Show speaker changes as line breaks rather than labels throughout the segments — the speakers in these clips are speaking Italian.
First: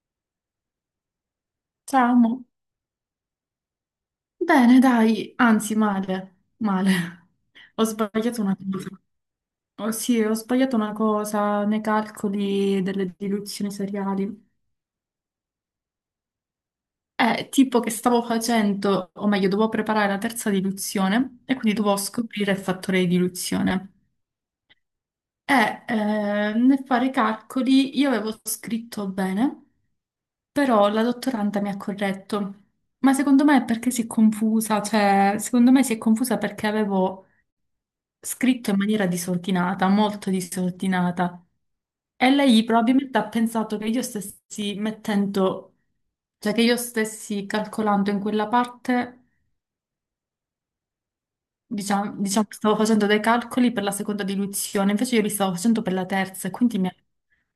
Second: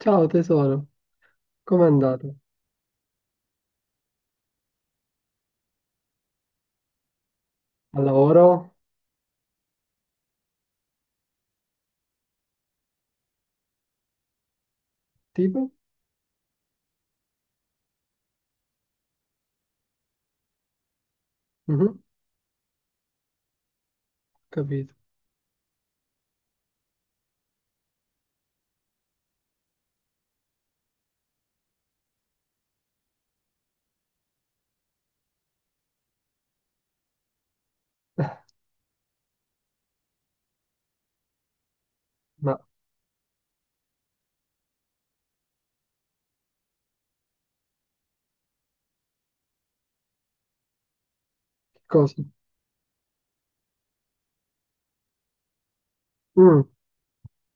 Ciao tesoro, com'è
Ciao,
andato?
amore. Bene, dai, anzi, male, male. Ho
Al
sbagliato una
lavoro?
cosa. Oh, sì, ho sbagliato una cosa nei calcoli delle diluzioni seriali.
Tipo?
È tipo che stavo facendo, o meglio, dovevo preparare la terza diluzione e quindi dovevo
Mhm,
scoprire il fattore di diluzione.
capito.
Nel fare i calcoli io avevo scritto bene. Però la dottoranda mi ha corretto, ma secondo me è perché si è confusa, cioè secondo me si è confusa perché avevo scritto in maniera disordinata, molto disordinata. E
Ma
lei probabilmente ha pensato che io stessi mettendo, cioè che io stessi calcolando in quella parte,
che
diciamo,
cosa?
che stavo facendo dei calcoli per la seconda diluizione, invece io li stavo facendo per la terza e
Mm,
quindi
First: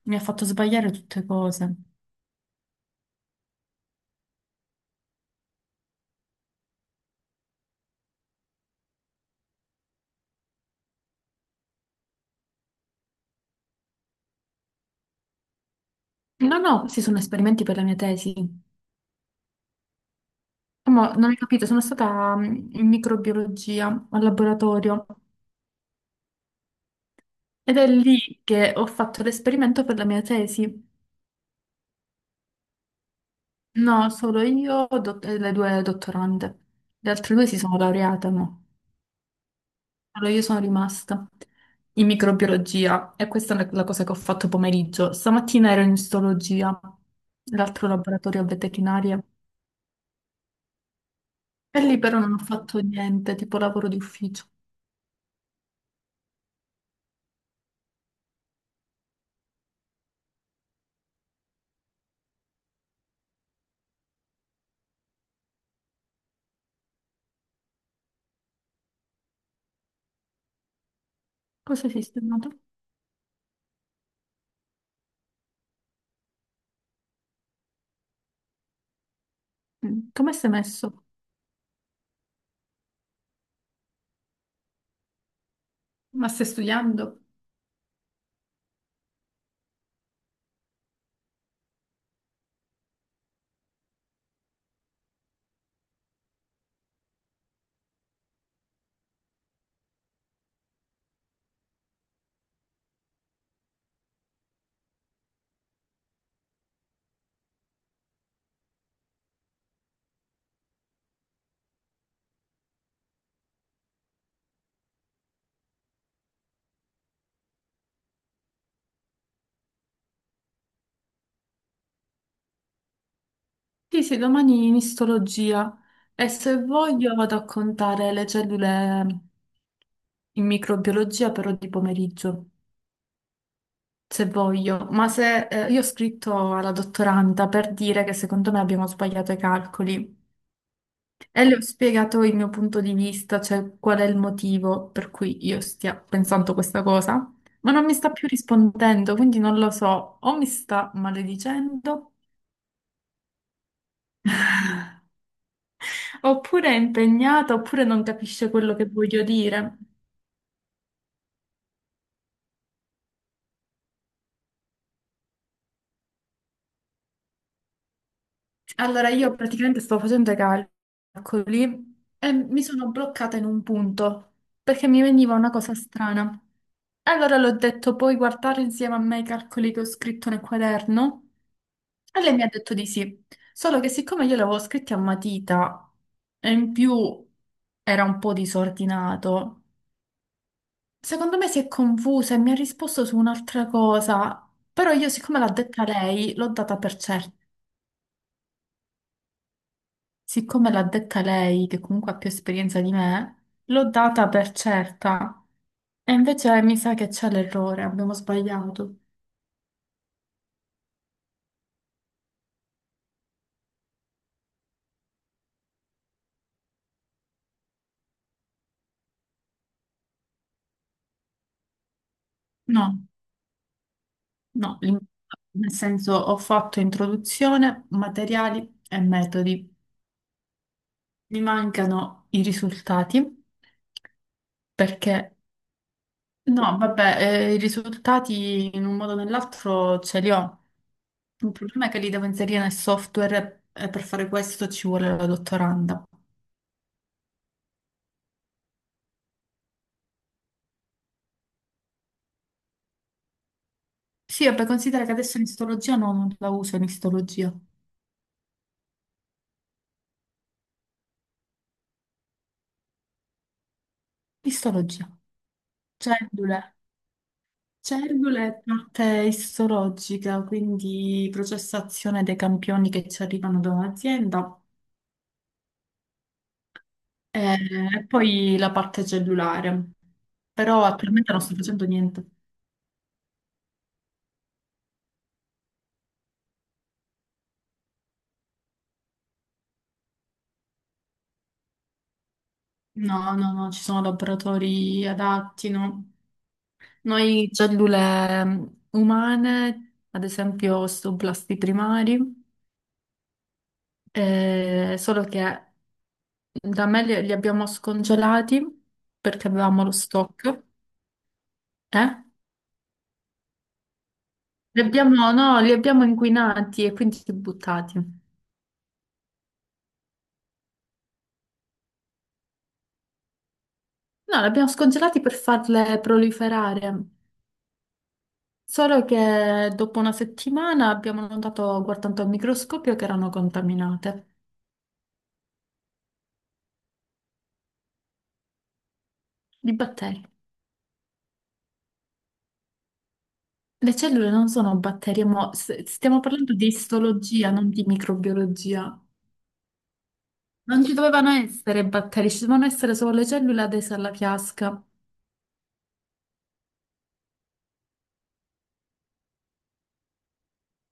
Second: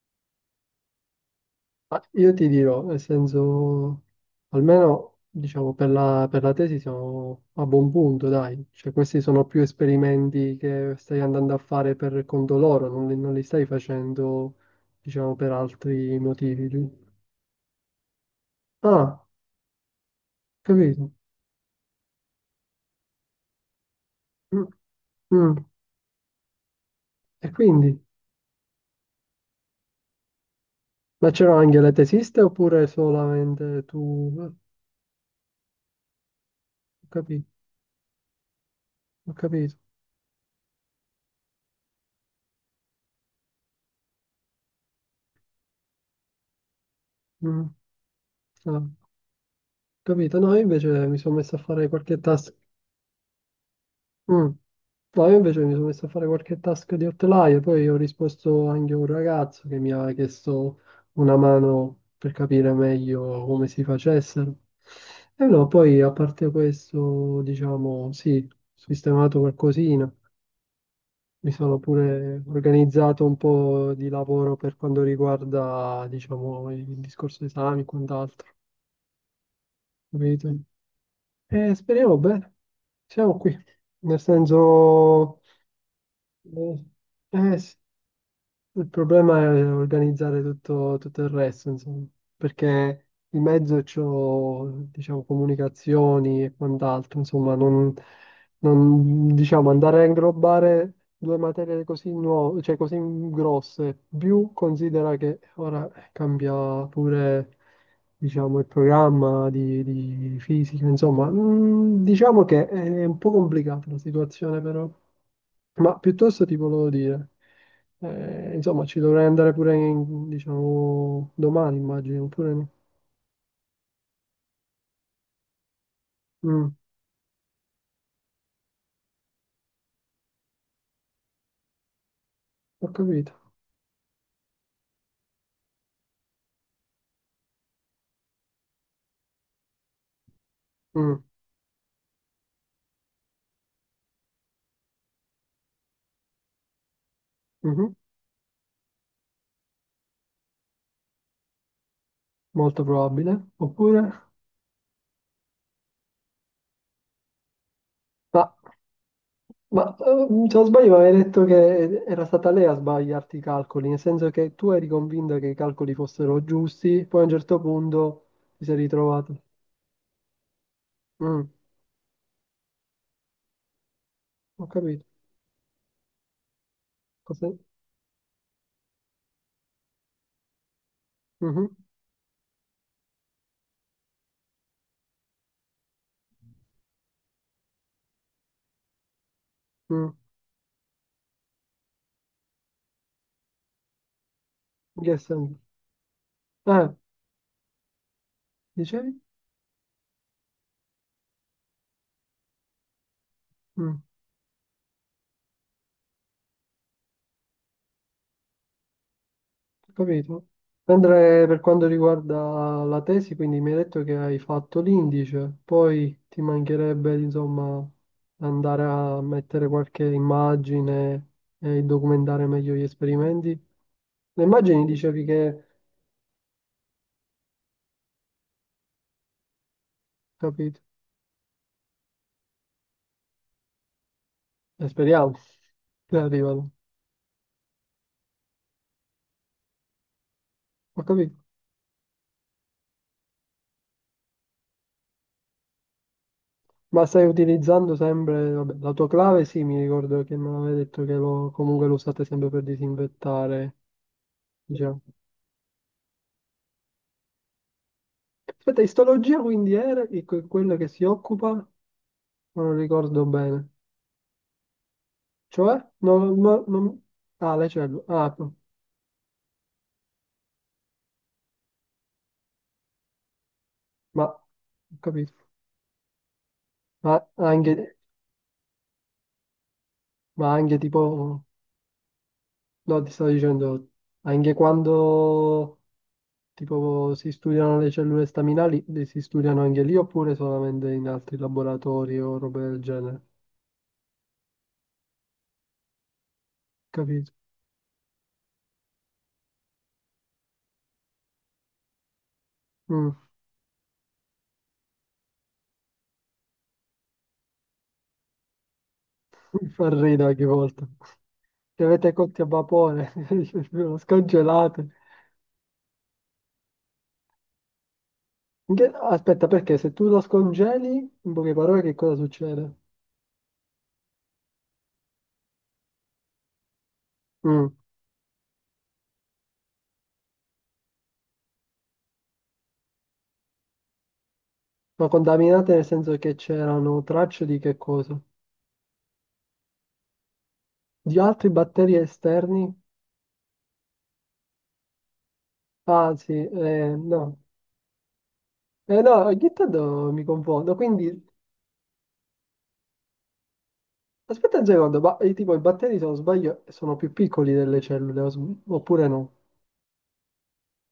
mi ha fatto sbagliare tutte cose.
ma io ti dirò, nel senso, almeno diciamo per la tesi siamo a buon punto, dai. Cioè, questi sono più esperimenti che stai andando a fare per conto loro, non li stai facendo, diciamo, per altri
No,
motivi.
no, questi sono esperimenti per la mia tesi.
Ah,
Ma
capito.
non hai capito, sono stata in microbiologia al
Mm,
laboratorio
mm. E
ed è
quindi?
lì che ho fatto l'esperimento per la mia tesi.
Ma c'erano anche le tesiste oppure solamente
No, solo
tu?
io e le due dottorande.
Ho
Le altre due
capito.
si sono laureate, no.
Ho capito.
Solo io sono rimasta in microbiologia e questa è la cosa che ho fatto pomeriggio. Stamattina ero in istologia,
Mm.
l'altro laboratorio a
Ah, ho
veterinaria.
capito. No, io invece mi sono messo a
E
fare
lì però
qualche
non ho
task.
fatto niente, tipo lavoro di ufficio.
Mm. No, io invece mi sono messo a fare qualche task di Outlier, poi ho risposto anche a un ragazzo che mi aveva chiesto una mano per capire meglio come si facessero. E no, poi a parte questo, diciamo, sì, ho sistemato qualcosina. Mi sono
Cosa hai
pure
sistemato?
organizzato un po' di lavoro per quanto riguarda, diciamo, il discorso esami e quant'altro,
Mm, come sei
capito?
messo?
Speriamo bene, siamo qui, nel senso,
Ma stai
eh,
studiando?
sì. Il problema è organizzare tutto, tutto il resto, insomma, perché in mezzo c'ho, diciamo, comunicazioni e quant'altro, insomma, non, diciamo, andare a inglobare due materie così nuove, cioè così grosse, più considera che ora cambia pure, diciamo, il programma di fisica, insomma, diciamo che è un po' complicata la situazione, però. Ma piuttosto ti volevo dire, insomma, ci dovrei andare pure diciamo, domani, immagino, oppure no?
Sì, sì, domani in istologia e se
Mm,
voglio vado a contare le cellule in microbiologia però di pomeriggio,
ho capito.
se voglio. Ma se io ho scritto alla dottoranda per dire che secondo me abbiamo sbagliato i calcoli
Mm,
e le ho spiegato il mio punto di vista, cioè qual è il motivo per cui io stia pensando questa cosa, ma non
mhm,
mi sta più rispondendo, quindi non lo so, o mi sta maledicendo,
molto probabile. Oppure?
oppure è impegnata, oppure non
Ma,
capisce quello che voglio dire.
ma, se non sbaglio mi avevi detto che era stata lei a sbagliarti i calcoli, nel senso che tu eri convinta che i calcoli fossero giusti, poi a un certo punto ti sei
Allora, io
ritrovato.
praticamente stavo facendo i
Mm,
calcoli e mi sono bloccata in un punto
ho
perché mi
capito.
veniva una cosa strana. Allora
Cos'è?
l'ho detto, puoi guardare insieme a me i calcoli che ho scritto nel quaderno?
Mhm,
E lei mi ha detto di sì. Solo che siccome io li avevo scritti a matita e in più era un po' disordinato,
mm,
secondo me si è confusa e mi ha risposto su un'altra cosa. Però
in
io,
che
siccome l'ha
senso?
detta lei, l'ho data
Eh,
per certa.
dicevi?
Siccome l'ha detta lei, che comunque ha più esperienza di me, l'ho
Mm.
data per certa. E invece mi sa che c'è l'errore, abbiamo sbagliato.
Capito? Mentre per quanto riguarda la tesi, quindi mi hai detto che hai fatto l'indice, poi ti mancherebbe, insomma, andare a mettere qualche immagine e documentare meglio gli
No,
esperimenti. Le
no,
immagini dicevi che,
nel senso ho fatto introduzione, materiali e metodi.
capito?
Mi mancano i risultati
Speriamo
perché,
che arrivano.
no, vabbè, i risultati in un modo o nell'altro ce li ho.
Ho capito.
Il problema è che li devo inserire nel software e per fare questo ci vuole la dottoranda.
Ma stai utilizzando sempre, vabbè, la tua clave, sì, mi ricordo che me l'avevi detto comunque lo usate sempre per disinfettare,
Sì, vabbè,
diciamo.
considera che adesso l'istologia no, non la uso in istologia.
Aspetta, istologia quindi era di quella che si occupa, ma non ricordo bene.
Istologia.
Cioè,
Cellule.
non- Ah, le cellule.
Cellule è parte istologica, quindi processazione dei campioni che ci arrivano da
Ma,
un'azienda
ho capito. Ma
e
anche,
poi la parte cellulare.
ma anche
Però attualmente non
tipo,
sto facendo niente.
no, ti stavo dicendo, anche quando tipo si studiano le cellule staminali, le si studiano anche lì oppure solamente in altri laboratori o robe del genere.
No, no, no, ci sono laboratori adatti, no?
Capito?
Noi cellule umane, ad esempio osteoblasti primari,
Mm,
solo che da me li abbiamo scongelati perché
mi
avevamo
fa
lo
ridere ogni
stock.
volta. Che avete
Eh?
cotti a vapore, lo scongelate.
No, li abbiamo inquinati e quindi buttati. No,
Aspetta, perché se tu lo scongeli, in poche parole, che cosa succede?
li abbiamo scongelati per farle proliferare.
Mm.
Solo che dopo una settimana abbiamo notato, guardando al microscopio, che erano contaminate
Ma contaminate nel senso che c'erano tracce di che cosa?
di batteri.
Di altri batteri esterni?
Le cellule non sono batteri,
Ah,
stiamo
sì,
parlando di
no.
istologia, non di microbiologia.
No, ogni tanto mi confondo.
Non ci
Quindi,
dovevano essere batteri, ci dovevano essere solo le cellule adese alla
aspetta un
piasca.
secondo, tipo i batteri, se non sbaglio, sono più piccoli delle cellule, oppure no?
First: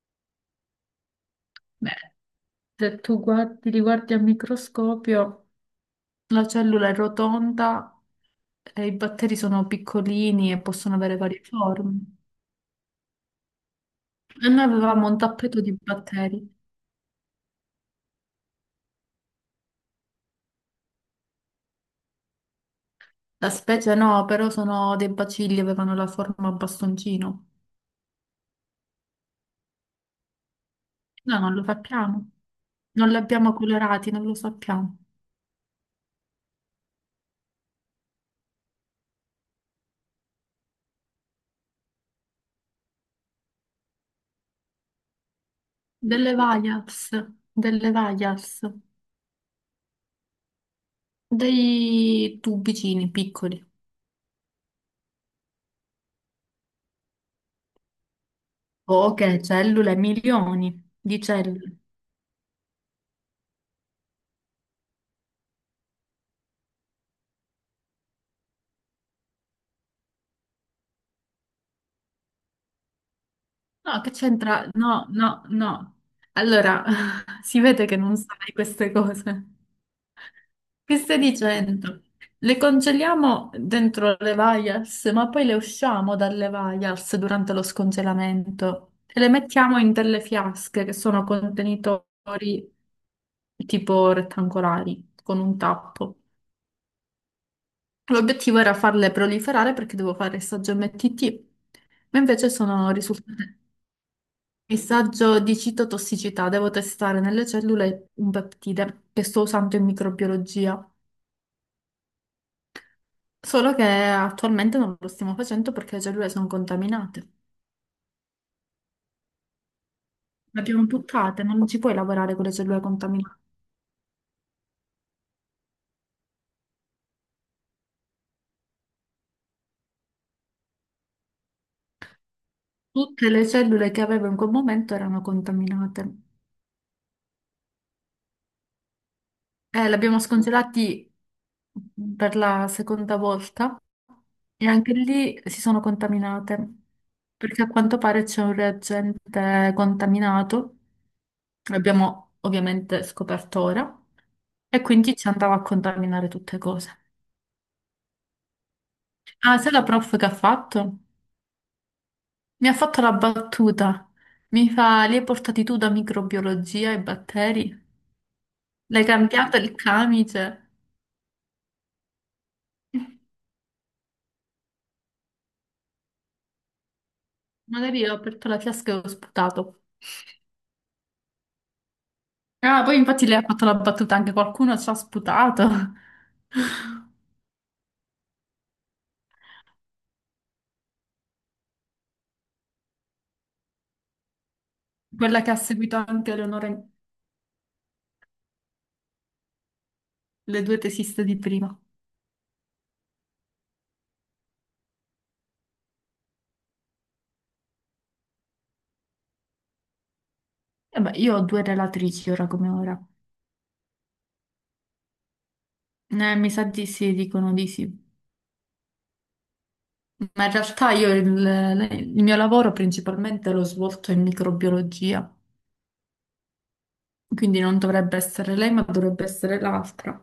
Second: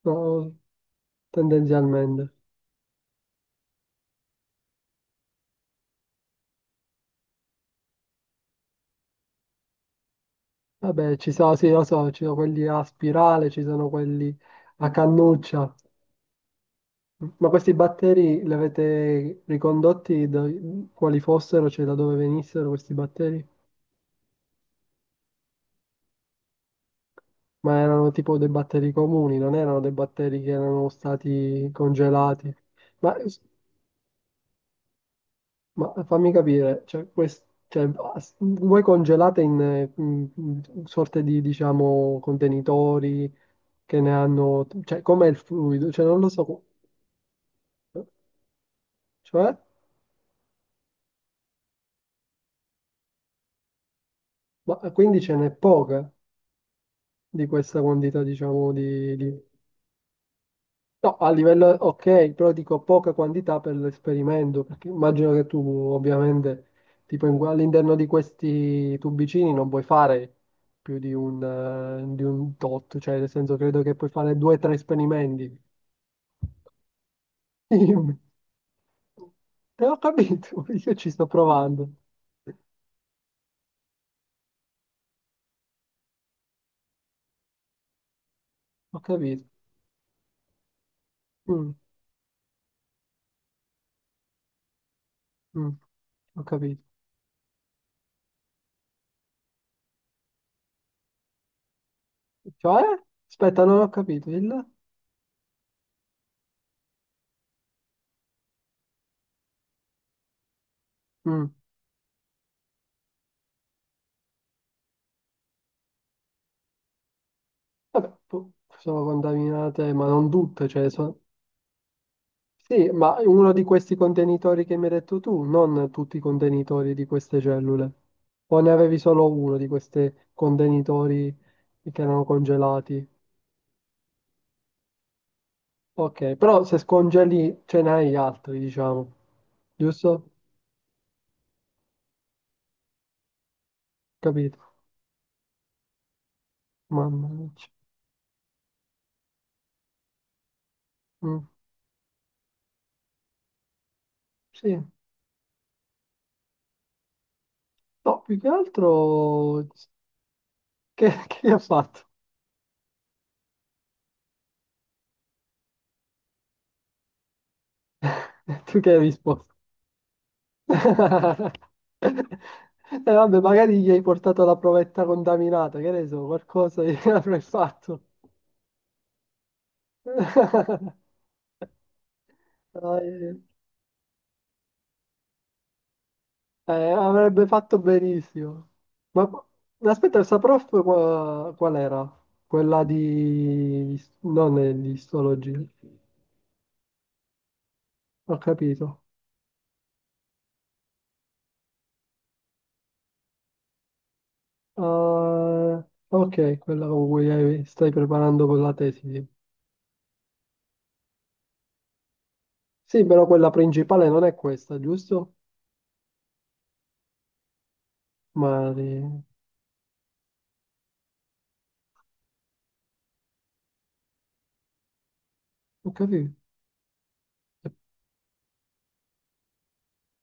No,
Beh,
tendenzialmente.
se tu guardi, li guardi al microscopio, la cellula è rotonda e i batteri sono piccolini e possono
Vabbè,
avere
ci
varie
sono, sì, lo
forme.
so, ci sono quelli a spirale, ci sono quelli
E noi
a
avevamo un tappeto
cannuccia.
di batteri.
Ma questi batteri li avete ricondotti da quali fossero, cioè da dove venissero questi batteri?
La specie no, però sono dei bacilli, avevano la forma a bastoncino.
Ma erano tipo dei batteri comuni, non erano dei batteri che erano
Noi non lo
stati
sappiamo.
congelati.
Non
Ma,
li abbiamo colorati, non lo sappiamo.
ma fammi capire, cioè, voi congelate in, in sorte di, diciamo, contenitori che ne hanno... Cioè, com'è il fluido? Cioè, non lo
Delle
so.
vaias, delle vaias,
Cioè,
dei tubicini piccoli.
ma quindi ce n'è poca di questa quantità, diciamo, di...
Poche
di-
cellule, milioni
No,
di
a livello,
cellule.
ok, però dico poca quantità per l'esperimento, perché immagino che tu ovviamente, tipo all'interno di questi tubicini non puoi fare più di un tot, cioè nel senso credo che
No,
puoi
che
fare due o
c'entra?
tre
No, no,
esperimenti.
no. Allora, si vede che non sai queste cose.
Te ho capito, io
Che
ci
stai
sto provando.
dicendo? Le congeliamo dentro le vials, ma poi le usciamo dalle vials durante lo scongelamento
Ho
e le
capito.
mettiamo in delle fiasche che sono
Mm,
contenitori tipo rettangolari con un
mm,
tappo.
ho capito.
L'obiettivo era farle proliferare perché devo fare il saggio MTT, ma invece
Cioè?
sono risultate.
Aspetta, non ho capito. Il...
Messaggio di citotossicità. Devo testare nelle cellule un peptide che sto usando in microbiologia.
Mm.
Solo che attualmente non lo stiamo facendo perché le cellule sono contaminate.
Vabbè, sono contaminate, ma non
Le
tutte,
abbiamo buttate, non ci puoi lavorare con le cellule
sì, ma
contaminate.
uno di questi contenitori che mi hai detto tu, non tutti i contenitori di queste cellule. O ne avevi solo uno di questi contenitori che erano congelati?
Tutte le cellule che avevo in quel momento erano contaminate.
Ok, però se scongeli ce n'hai altri, diciamo.
Le abbiamo
Giusto?
scongelati per la seconda volta
Capito?
e anche lì si sono contaminate
Mamma mia.
perché a quanto pare c'è un reagente contaminato.
Mm,
L'abbiamo ovviamente scoperto ora.
sì.
E quindi ci andava a contaminare tutte cose.
No, più che
Ah,
altro...
sai la prof che ha fatto?
Che, che gli ha fatto?
Mi ha fatto la battuta. Mi fa, li hai portati tu da microbiologia e batteri?
Tu che hai
L'hai
risposto?
cambiato il camice?
E vabbè, magari gli hai portato la provetta contaminata, che ne so, qualcosa gli avrai fatto.
Magari ho aperto la fiasca e ho sputato. Ah, poi infatti
Eh,
lei ha fatto la battuta, anche qualcuno ci ha sputato.
avrebbe fatto benissimo. Ma ma aspetta, questa prof qual era? Quella di... non è di
Quella che ha
istologia.
seguito anche Eleonora,
Ho capito.
le due tesiste di prima.
Ah, ok, quella con cui stai preparando con la tesi.
E beh, io ho due relatrici ora come
Sì,
ora.
però quella principale non è questa, giusto?
Mi sa di sì, dicono di sì.
Mari.
Ma in realtà il mio lavoro principalmente l'ho svolto in microbiologia,
Ho capito.
quindi non dovrebbe essere lei, ma dovrebbe essere l'altra.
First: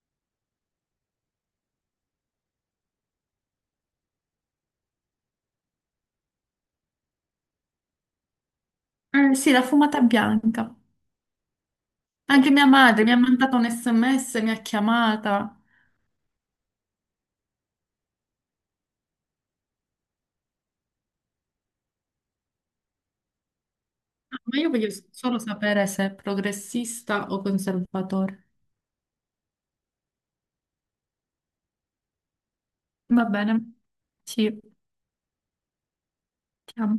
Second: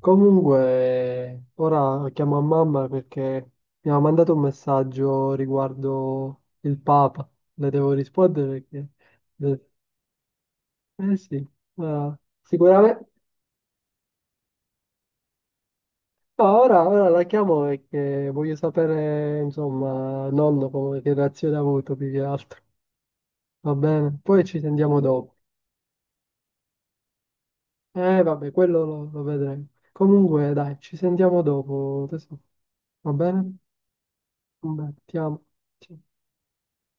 Comunque, ora chiamo a mamma perché mi ha mandato un messaggio riguardo il Papa. Le devo rispondere perché...
Sì, la fumata bianca.
Eh sì, ma
Anche mia madre
sicuramente...
mi ha mandato un SMS, mi ha chiamata.
No, ora la chiamo perché voglio sapere, insomma, nonno come, che reazione ha avuto più che altro. Va bene?
Ah,
Poi
ma
ci
io voglio
sentiamo dopo.
solo sapere se è progressista o conservatore.
Vabbè, quello lo vedremo. Comunque, dai, ci sentiamo dopo. Tesoro. Va
Va bene,
bene?
sì,
Va bene, ti amo. Ciao.
ti amo.